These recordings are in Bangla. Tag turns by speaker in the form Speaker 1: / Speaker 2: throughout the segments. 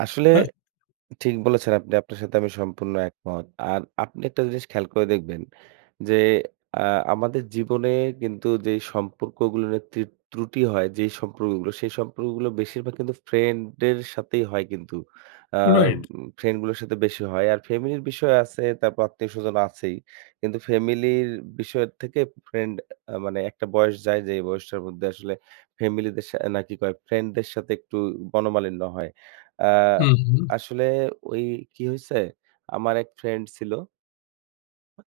Speaker 1: আসলে
Speaker 2: হ্যাঁ।
Speaker 1: ঠিক বলেছেন আপনি। আপনার সাথে আমি সম্পূর্ণ একমত। আর আপনি একটা জিনিস খেয়াল করে দেখবেন যে, আ আমাদের জীবনে কিন্তু যেই সম্পর্কগুলোর ত্রি ত্রুটি হয়, যেই সম্পর্কগুলো সেই সম্পর্কগুলো বেশিরভাগ কিন্তু friend এর সাথেই হয় কিন্তু। আ
Speaker 2: রাইট।
Speaker 1: friend গুলোর সাথে বেশি হয়। আর family র বিষয় আছে, তারপর আত্মীয়স্বজন আছেই। কিন্তু family র বিষয় থেকে friend আ মানে একটা বয়স যায় যেই বয়সটার মধ্যে আসলে family দের সা অ্যা নাকি কয় friend দের সাথে একটু মনমালিন্য হয়। আ
Speaker 2: হু, হু।
Speaker 1: আসলে ওই কি হইছে, আমার এক friend ছিল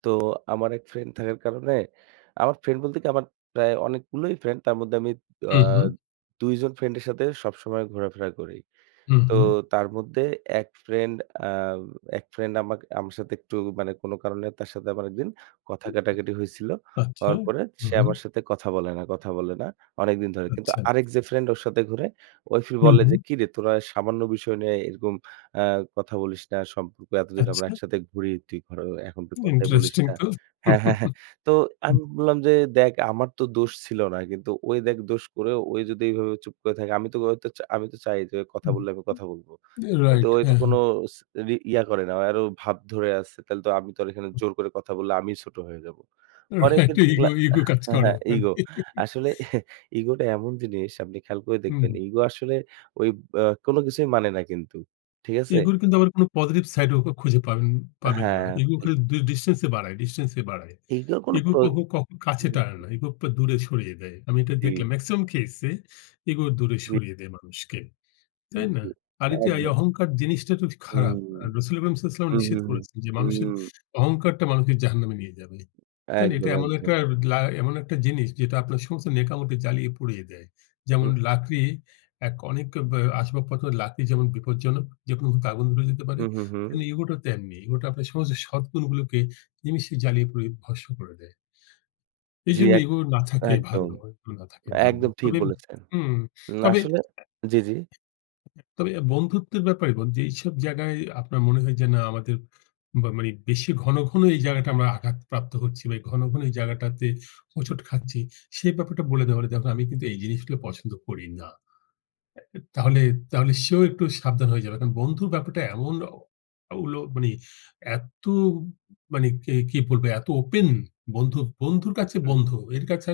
Speaker 1: তো আমার এক friend থাকার কারণে, আমার friend বলতে কি আমার প্রায় অনেকগুলোই friend। তার মধ্যে আমি আ
Speaker 2: হু, হু।
Speaker 1: ২ জন friend-এর সাথে সবসময় ঘোরাফেরা করি।
Speaker 2: হুম,
Speaker 1: তো
Speaker 2: হুম।
Speaker 1: তার মধ্যে এক friend আ এক friend আমাক আমার সাথে একটু মানে কোনো কারণে তার সাথে আমার ১ দিন কথা
Speaker 2: [unintelligible]
Speaker 1: কাটাকাটি হইছিল।
Speaker 2: আচ্ছা।
Speaker 1: হওয়ার পরে
Speaker 2: হুম,
Speaker 1: সে
Speaker 2: হুম।
Speaker 1: আমার সাথে কথা বলে না, কথা বলে না অনেকদিন ধরে। কিন্তু
Speaker 2: আচ্ছা।
Speaker 1: আরেক যে friend ওর সাথে ঘোরে, ওই ফির
Speaker 2: হুম,
Speaker 1: বলে যে,
Speaker 2: হুম।
Speaker 1: "কিরে তোরা সামান্য বিষয় নিয়ে এরকম আ কথা বলিস না। সম্পর্ক এতদিন আমরা
Speaker 2: আচ্ছা।
Speaker 1: একসাথে ঘুরি, তুই [unintelligible] এখন তো কথাই বলিস
Speaker 2: Interesting
Speaker 1: না।"
Speaker 2: তো।
Speaker 1: হ্যাঁ, হ্যাঁ, হ্যাঁ। তো
Speaker 2: হুম।
Speaker 1: আমি বললাম যে, "দেখ আমার তো দোষ ছিল না। কিন্তু ওই দেখ দোষ করেও ওই যদি এইভাবে চুপ করে থাকে, আমি তো, ওই তো, চা আমি তো চাই যে কথা
Speaker 2: হুম।
Speaker 1: বললে আমি কথা বলব। কিন্তু
Speaker 2: Right,
Speaker 1: ওই তো
Speaker 2: হ্যাঁ, হ্যাঁ।
Speaker 1: কোনো ইচ রি ইয়া করে না, আর ও ভাব ধরে আছে। তাহলে তো আমি তো আর এখানে জোর করে কথা বললে আমিই ছোট হয়ে যাব।"
Speaker 2: Right,
Speaker 1: অনেকদিন
Speaker 2: একটা
Speaker 1: দেখলা
Speaker 2: ego ego
Speaker 1: আ
Speaker 2: কাজ
Speaker 1: হ্যাঁ,
Speaker 2: করে
Speaker 1: হ্যাঁ,
Speaker 2: ওখানে
Speaker 1: ইগো। আসলে ইগোটা এমন জিনিস আপনি খেয়াল করে দেখবেন
Speaker 2: হুম।
Speaker 1: ইগো আসলে ওই ব্যা কোনো কিছুই মানে না কিন্তু। ঠিক আছে?
Speaker 2: ego র কিন্তু আবার কোনো positive side ও খুঁজে পাবেন পাবেন না।
Speaker 1: হ্যাঁ।
Speaker 2: Ego
Speaker 1: [unintelligible]
Speaker 2: খালি ডি distance এ বাড়ায় distance এ বাড়ায়,
Speaker 1: ইগো কোনো
Speaker 2: Ego
Speaker 1: প্র
Speaker 2: কখো কখো
Speaker 1: উ,
Speaker 2: কাছে টানে না। Ego
Speaker 1: হু।
Speaker 2: আপনার দূরে সরিয়ে দেয়, আমি এটা
Speaker 1: জি।
Speaker 2: দেখলাম। maximum case এ ego দূরে
Speaker 1: জি।
Speaker 2: সরিয়ে দেয় মানুষকে। তাই না?
Speaker 1: জি।
Speaker 2: আর ইতে এই
Speaker 1: একদম।
Speaker 2: অহংকার জিনিসটা তো খুব
Speaker 1: হুম।
Speaker 2: খারাপ। আর রাসূলে কারীম সাল্লাল্লাহু আলাইহি ওয়াসাল্লাম
Speaker 1: হুম,
Speaker 2: নিষেধ
Speaker 1: হুম, হুম।
Speaker 2: করেছেন যে, মানুষের
Speaker 1: হুম।
Speaker 2: অহংকারটা মানুষকে জাহান্নামে নিয়ে যাবে। তাই না? এটা
Speaker 1: একদম,
Speaker 2: এমন
Speaker 1: একদম।
Speaker 2: একটার লা এমন একটা জিনিস যেটা আপনার সমস্ত নেক আমলকে জ্বালিয়ে পুড়িয়ে দেয়। যেমন
Speaker 1: [unintelligible]
Speaker 2: লাকড়ি এক, অনেক ব্যা আসবাবপত্রের লাকড়ি যেমন বিপদজনক, যেকোনো মূহুর্তে আগুন ধরে যেতে পারে,
Speaker 1: হুম, হুম, হুম।
Speaker 2: তেমনি ego টাও তেমনি। ego টা আপনার সমস্ত সৎ গুন গুলোকে নিমেষে জ্বালিয়ে পুড়িয়ে ভস্ম করে দেয়।
Speaker 1: জি,
Speaker 2: এইজন্য
Speaker 1: এক
Speaker 2: ego না থাকাই
Speaker 1: একদম।
Speaker 2: ভালো ego না থাকাই ভালো,
Speaker 1: একদম ঠিক
Speaker 2: তবে,
Speaker 1: বলেছেন।
Speaker 2: উম
Speaker 1: না
Speaker 2: তবে
Speaker 1: আসলে, জি, জি।
Speaker 2: [unintelligible] তবে আর বন্ধুত্বের ব্যাপারে মানে, যেইসব জায়গায় আপনার মনে হয় যে না আমাদের বা মানে বেশি ঘন, ঘন, এই জায়গাটা আমরা আঘাতপ্রাপ্ত হচ্ছি বা এই ঘন, ঘন, এই জায়গাটাতে হোঁচট খাচ্ছি, সেই ব্যাপারটা বলে দেওয়ার ই দেখো আমি কিন্তু এই জিনিসগুলো পছন্দ করি না। তাহলে তাহলে, সেও একটু সাবধান হয়ে যাবে। কারণ বন্ধুর ব্যাপারটা এমন ও উলো মানে এত মানে কে, কি বলবে? এত open বন্ধু, বন্ধুর কাছে
Speaker 1: হু, হুম।
Speaker 2: বন্ধু এর কাছে